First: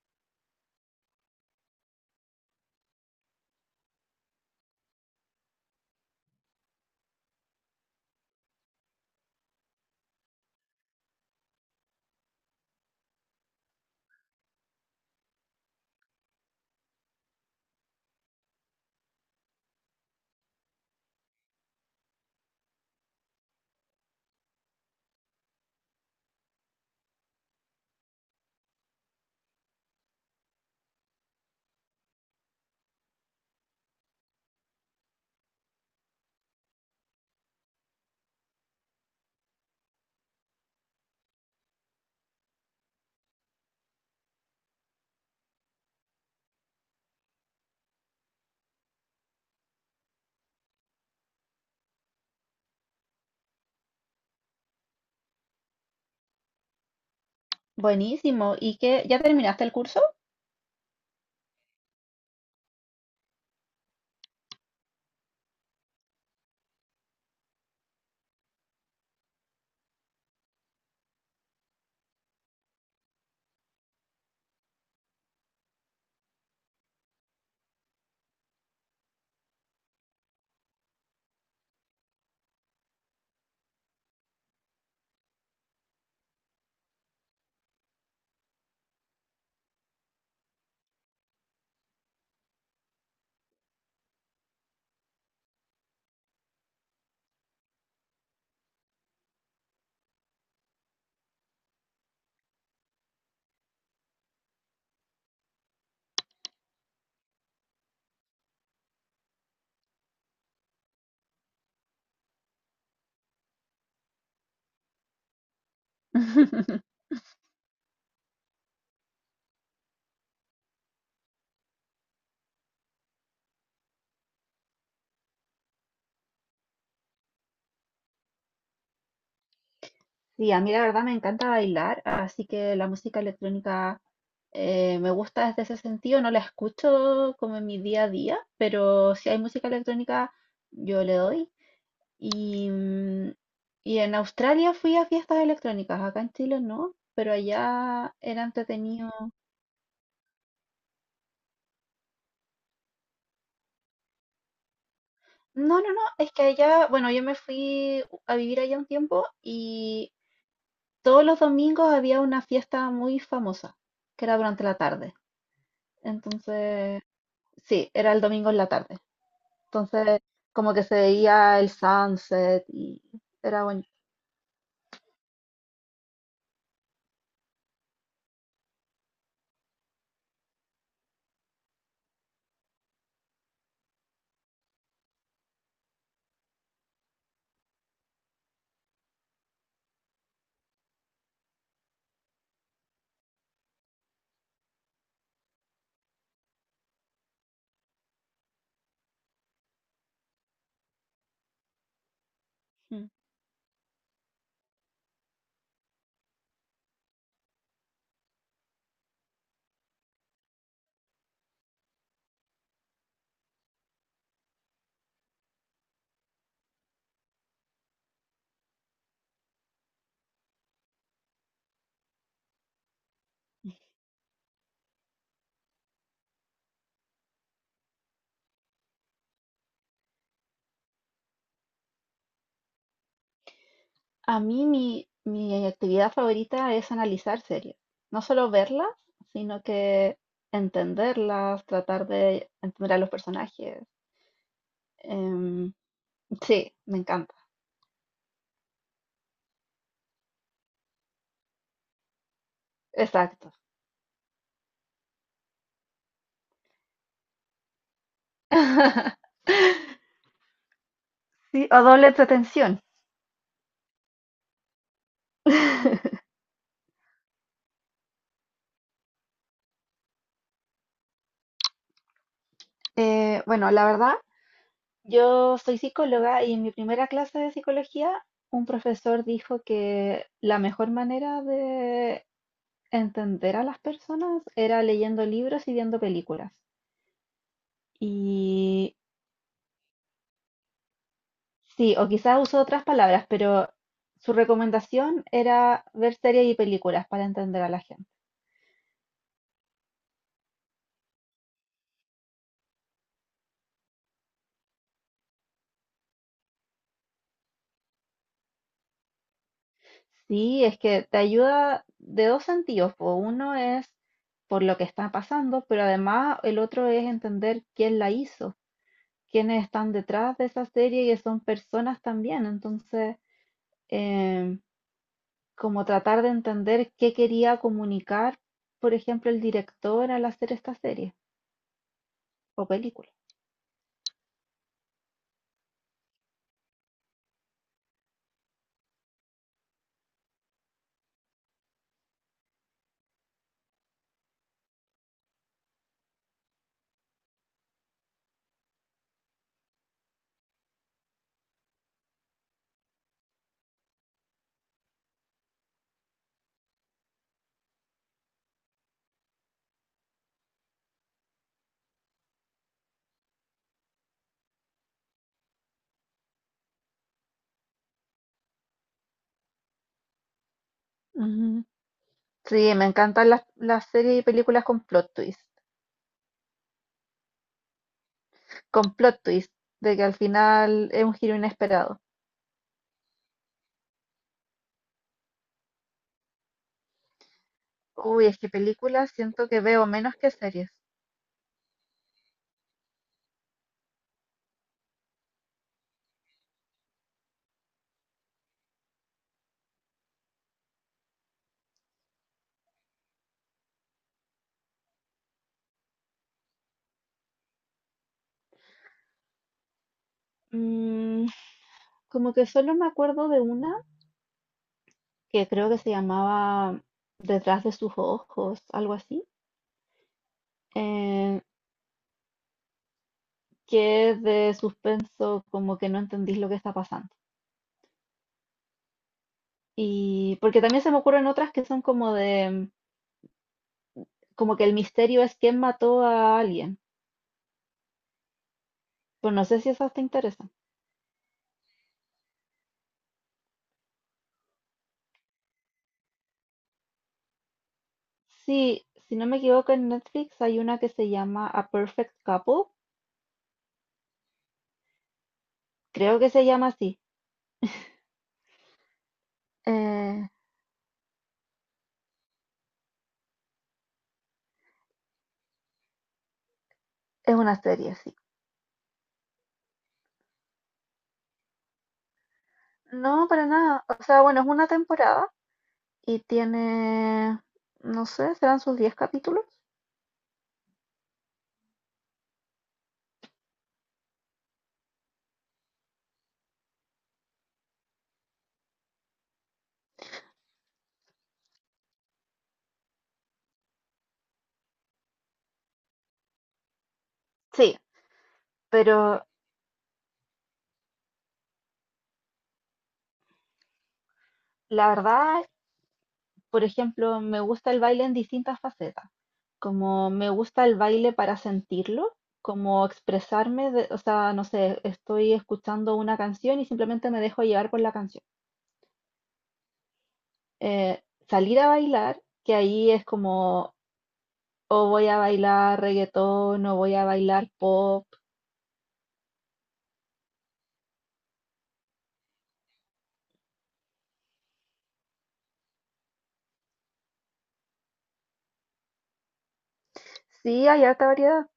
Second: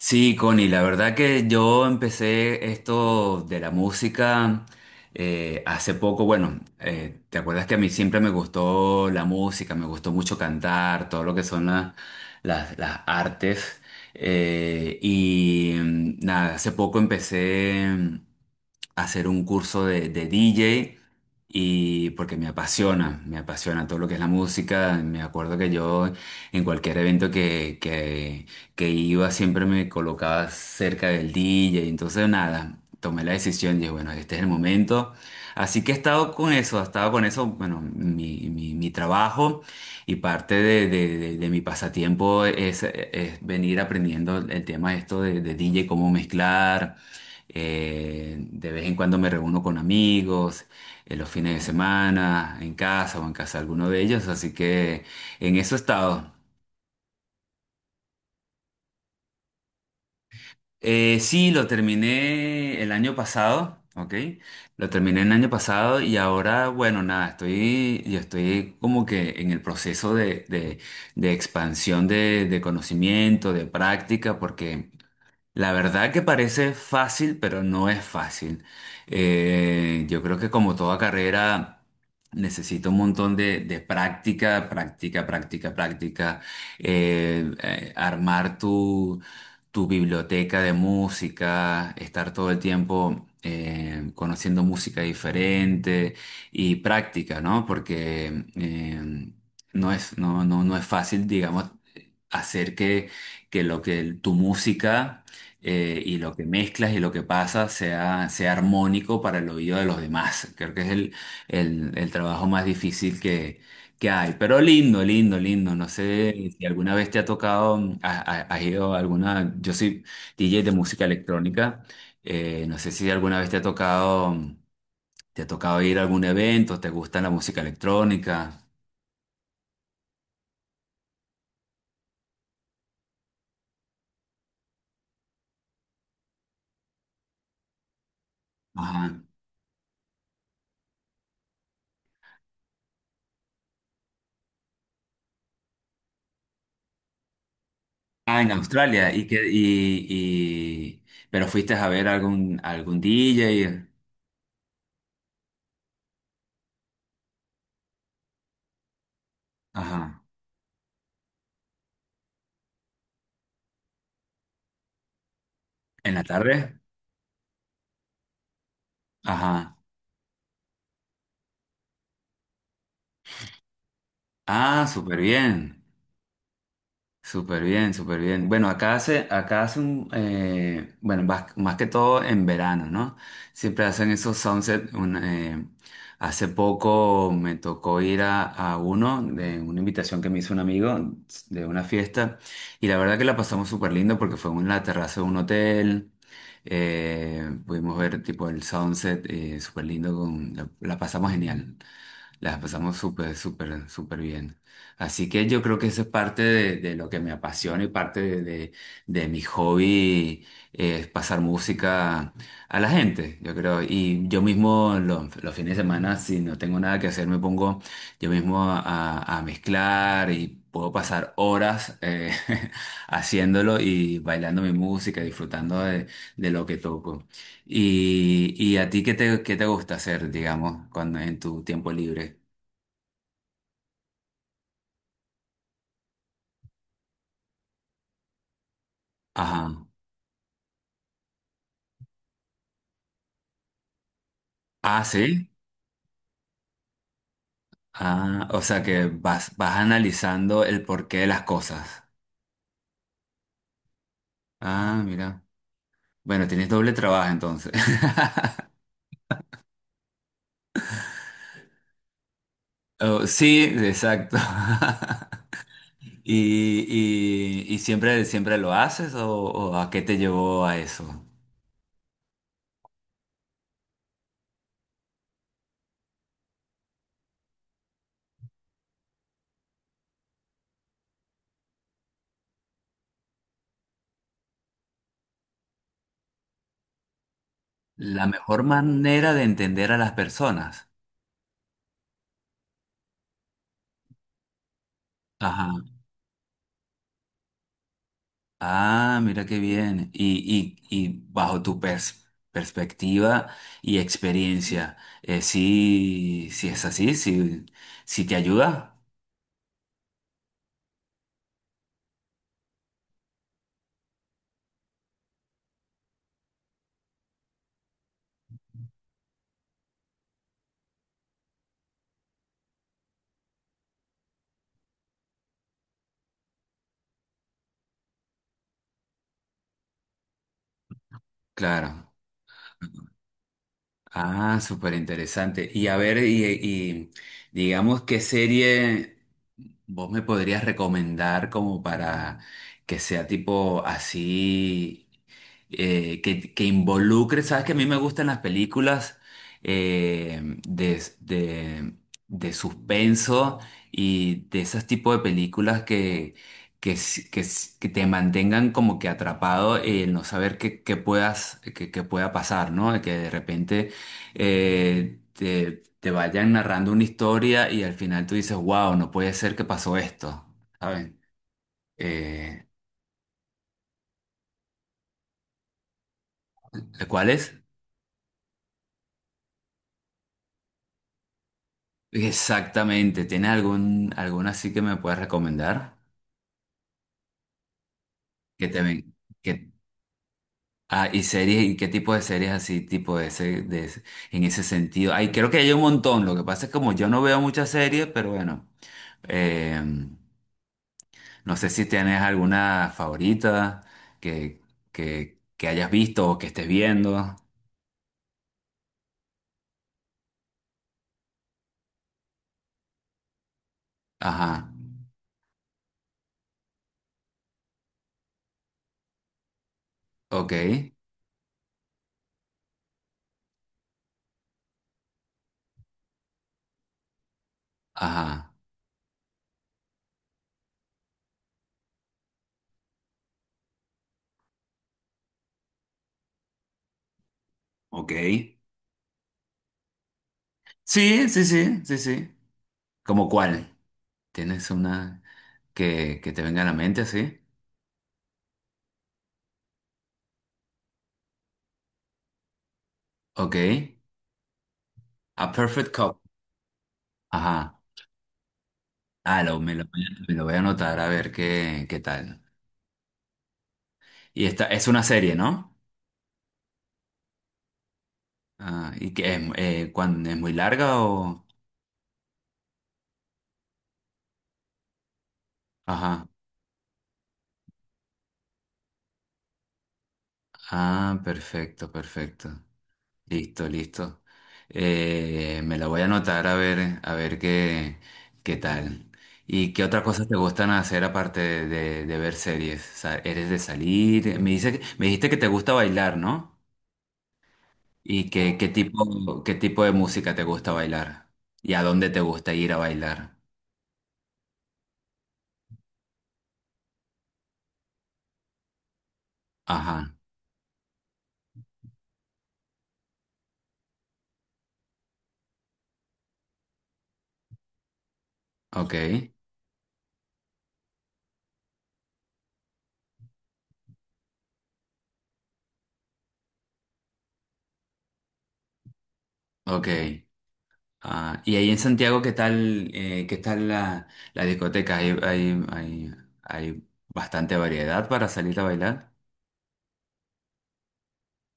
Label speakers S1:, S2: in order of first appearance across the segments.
S1: Sí, Connie, la verdad que yo empecé esto de la música hace poco. Bueno, ¿te acuerdas que a mí siempre me gustó la música, me gustó mucho cantar, todo lo que son las artes? Nada, hace poco empecé a hacer un curso de DJ y porque me apasiona todo lo que es la música. Me acuerdo que yo en cualquier evento que iba siempre me colocaba cerca del DJ, y entonces nada, tomé la decisión, dije, bueno, este es el momento. Así que he estado con eso, he estado con eso, bueno, mi trabajo y parte de mi pasatiempo es venir aprendiendo el tema esto de DJ, cómo mezclar. De vez en cuando me reúno con amigos, en los fines de semana, en casa o en casa de alguno de ellos, así que en eso he estado.
S2: Buenísimo. ¿Y qué? ¿Ya terminaste el curso?
S1: Sí, lo terminé el año pasado, ¿ok? Lo terminé el año pasado y ahora, bueno, nada, estoy, yo estoy como que en el proceso de expansión de conocimiento, de práctica, porque la verdad que parece fácil, pero no es fácil. Yo creo que como toda carrera necesito un montón de práctica, práctica, práctica, práctica. Armar tu biblioteca de música, estar todo el tiempo conociendo música diferente y práctica, ¿no? Porque no es fácil, digamos, hacer que que lo que tu música lo que mezclas y lo que pasa sea armónico para el oído de los demás. Creo que es el trabajo más difícil que hay, pero lindo, lindo, lindo. No sé si alguna vez te ha tocado, has ido a alguna, yo soy DJ de música electrónica, no sé si alguna vez te ha tocado, te ha tocado ir a algún evento, te gusta la música electrónica.
S2: Sí, a mí la verdad me encanta bailar, así que la música electrónica me gusta desde ese sentido. No la escucho como en mi día a día, pero
S1: Ajá.
S2: si hay música electrónica, yo le doy. Y, y en Australia fui a fiestas electrónicas, acá en Chile no, pero allá
S1: Ah,
S2: era
S1: en
S2: entretenido.
S1: Australia, pero fuiste a ver algún DJ.
S2: No, no, no, es que allá, bueno, yo me fui a vivir allá un tiempo y
S1: Ajá.
S2: todos los domingos había una fiesta muy famosa, que era durante la tarde.
S1: ¿En la tarde?
S2: Entonces, sí, era el domingo en la tarde.
S1: Ajá.
S2: Entonces, como que se veía el sunset y era bonito.
S1: Ah, súper bien. Súper bien, súper bien. Bueno, acá hace un, bueno, más que todo en verano, ¿no? Siempre hacen esos sunset. Un, hace poco me tocó ir a uno de una invitación que me hizo un amigo de una fiesta y la verdad que la pasamos súper lindo porque fue en la terraza de un hotel. Pudimos ver tipo el sunset, súper lindo, con, la pasamos genial. Las pasamos
S2: Mm.
S1: súper, súper, súper bien. Así que yo creo que eso es parte de lo que me apasiona y parte de mi hobby, es pasar música a la gente, yo creo. Y yo mismo los fines de semana, si no tengo nada que hacer, me pongo yo mismo a mezclar y puedo pasar horas haciéndolo y bailando mi música, disfrutando de lo que toco. ¿Y a ti qué te gusta hacer, digamos, cuando en tu tiempo libre?
S2: A mí mi actividad favorita es analizar series. No solo verlas, sino
S1: Ajá.
S2: que entenderlas, tratar de entender a los personajes.
S1: Ah, sí.
S2: Em, sí, me encanta.
S1: Ah, o sea que vas analizando el porqué de las cosas.
S2: Exacto.
S1: Ah, mira. Bueno, tienes doble trabajo entonces.
S2: Sí, o doble entretención.
S1: Oh, sí, exacto. ¿Y siempre, siempre lo haces o a qué te llevó a eso?
S2: Bueno, la verdad, yo soy psicóloga y en mi primera clase de psicología un profesor dijo que la mejor manera de entender a las personas era leyendo libros y viendo películas.
S1: La mejor
S2: Y
S1: manera de entender a las personas.
S2: sí, o quizás usó otras palabras, pero su recomendación
S1: Ajá.
S2: era ver series y películas para entender a la gente.
S1: Ah, mira qué bien. Y bajo perspectiva y experiencia, sí, sí es así, sí, sí te ayuda,
S2: Sí, es que te ayuda de dos sentidos. Po. Uno es por lo que está pasando, pero además el otro es entender quién la hizo. Quienes están detrás de esa serie que son personas también. Entonces, eh, como tratar de entender qué quería comunicar, por ejemplo, el director al hacer esta serie
S1: claro.
S2: o película.
S1: Ah, súper interesante. Y a ver digamos, ¿qué serie vos me podrías recomendar como para que sea tipo así, que involucre, sabes que a mí me gustan las películas eh, de, de, de suspenso y de esos tipos de películas que te mantengan como que atrapado en no saber qué puedas, qué pueda pasar, ¿no? Que de repente te vayan narrando una historia y al final tú dices, wow, no puede ser que pasó esto, ¿saben?
S2: Ujú.
S1: Eh,
S2: Sí, me encantan las series y películas
S1: ¿Cuál es?
S2: con plot twist, de que al final es un giro inesperado.
S1: Exactamente, ¿tienes alguna así que me puedes recomendar?
S2: Uy, es que
S1: Que te
S2: películas
S1: ven,
S2: siento
S1: que,
S2: que veo menos que series.
S1: ah, y series, ¿y qué tipo de series así, tipo de ese- en ese sentido? Ay, creo que hay un montón, lo que pasa es que como yo no veo muchas series, pero bueno, eh, no sé si tienes alguna favorita que, que hayas visto o que estés viendo.
S2: Mm, como que solo me acuerdo de una
S1: Ajá,
S2: que creo que se llamaba Detrás de sus ojos, algo así.
S1: ok,
S2: Eh, que es de suspenso, como que no entendís lo que está pasando.
S1: ajá,
S2: Y porque también se me ocurren otras que son como de, como que el misterio es quién mató a alguien.
S1: ok.
S2: Pues no sé si esas te interesan.
S1: Sí, sí, sí, sí, sí. ¿Cómo cuál? ¿Tienes una que te venga a la mente así?
S2: Sí, si no me equivoco, en Netflix hay una que se llama A Perfect Couple.
S1: Ok, A Perfect Cup.
S2: Creo que se llama así.
S1: Ajá, ah, lo, me lo, voy a
S2: Eh,
S1: me lo voy a anotar a ver qué, qué tal. Y esta es una serie, ¿no?
S2: es una serie, sí.
S1: Ah, ¿y que es, es muy larga o...?
S2: No, para nada. O sea, bueno, es una temporada y
S1: Ajá,
S2: tiene, no sé, serán sus 10 capítulos.
S1: ah, perfecto, perfecto. Listo, listo. Me la voy a anotar a ver qué, qué tal. ¿Y qué otras cosas te gustan hacer aparte de ver series? O sea, ¿eres de salir? Me dijiste que te gusta bailar, ¿no?
S2: Sí,
S1: ¿Qué
S2: pero
S1: tipo, qué tipo de música te gusta bailar? ¿Y a dónde te gusta ir a bailar?
S2: la verdad, por ejemplo, me gusta el baile en distintas facetas. Como
S1: Ajá,
S2: me gusta el baile para sentirlo, como expresarme, de- o sea, no sé, estoy escuchando una canción y simplemente me dejo llevar por la canción.
S1: ok,
S2: Eh, salir a bailar, que ahí es como, o voy a bailar reggaetón, o voy a bailar pop.
S1: ok. Ah, y ahí en Santiago, ¿qué tal la, la discoteca? ¿Hay bastante variedad para salir a bailar?
S2: Sí, hay harta variedad.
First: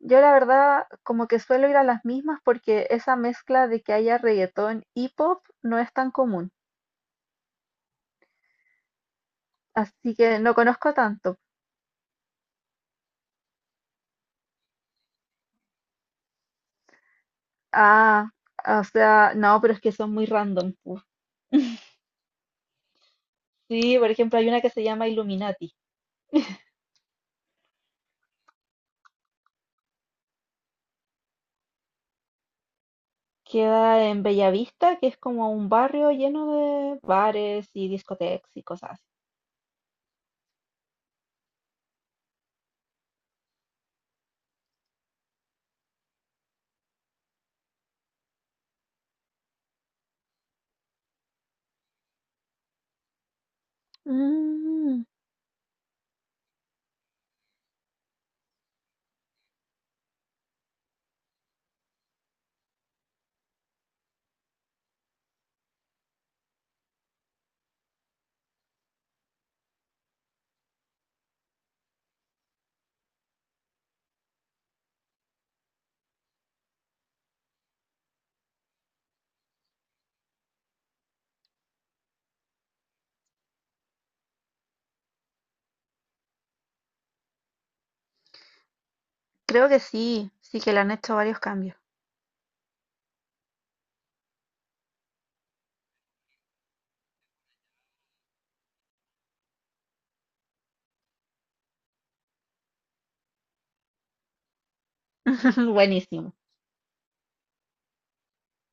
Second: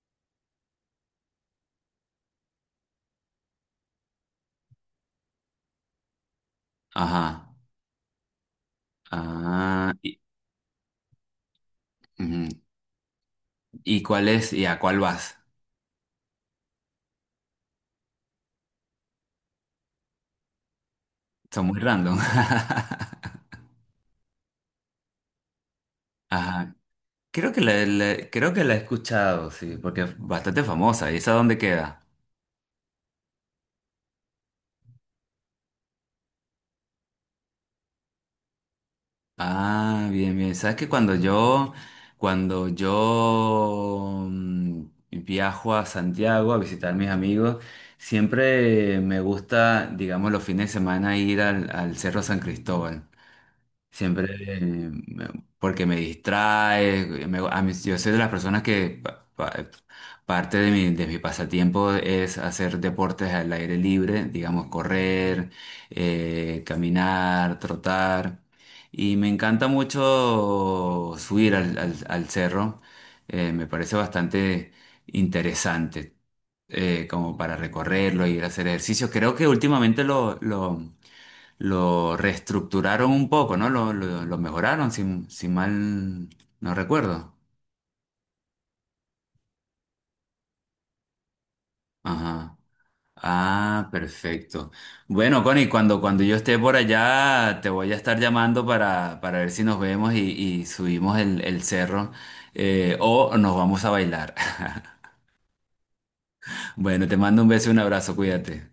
S2: Yo la verdad como que suelo ir a las mismas porque esa mezcla de que haya reggaetón y pop no es tan común,
S1: Ajá. Ah,
S2: así
S1: y,
S2: que no conozco tanto.
S1: ujú. ¿Y a cuál vas?
S2: Ah, o sea, no, pero es que son muy random. Pu.
S1: Son muy random.
S2: Sí, por ejemplo, hay una que se llama Illuminati.
S1: Ajá. Creo que creo que la he escuchado, sí, porque es bastante famosa. ¿Y esa dónde queda?
S2: Queda en Bellavista, que es como un barrio lleno de bares y discotecas y cosas así.
S1: Ah, bien, bien. Sabes que cuando yo viajo a Santiago a visitar a mis amigos, siempre me gusta, digamos, los fines de semana ir al Cerro San Cristóbal. Siempre,
S2: Mm,
S1: me- porque me distrae, yo soy de las personas que parte de mi pasatiempo es hacer deportes al aire libre, digamos correr, caminar, trotar, y me encanta mucho subir al cerro, me parece bastante interesante, como para recorrerlo, y ir a hacer ejercicio. Creo que últimamente lo reestructuraron un poco, ¿no? Lo mejoraron, si, si mal no recuerdo.
S2: creo que sí, sí que le han hecho varios cambios.
S1: Ajá. Ah, perfecto. Bueno, Connie, cuando yo esté por allá, te voy a estar llamando para ver si nos vemos y subimos el cerro o nos vamos a bailar.
S2: Buenísimo.
S1: Bueno, te mando un beso y un abrazo, cuídate.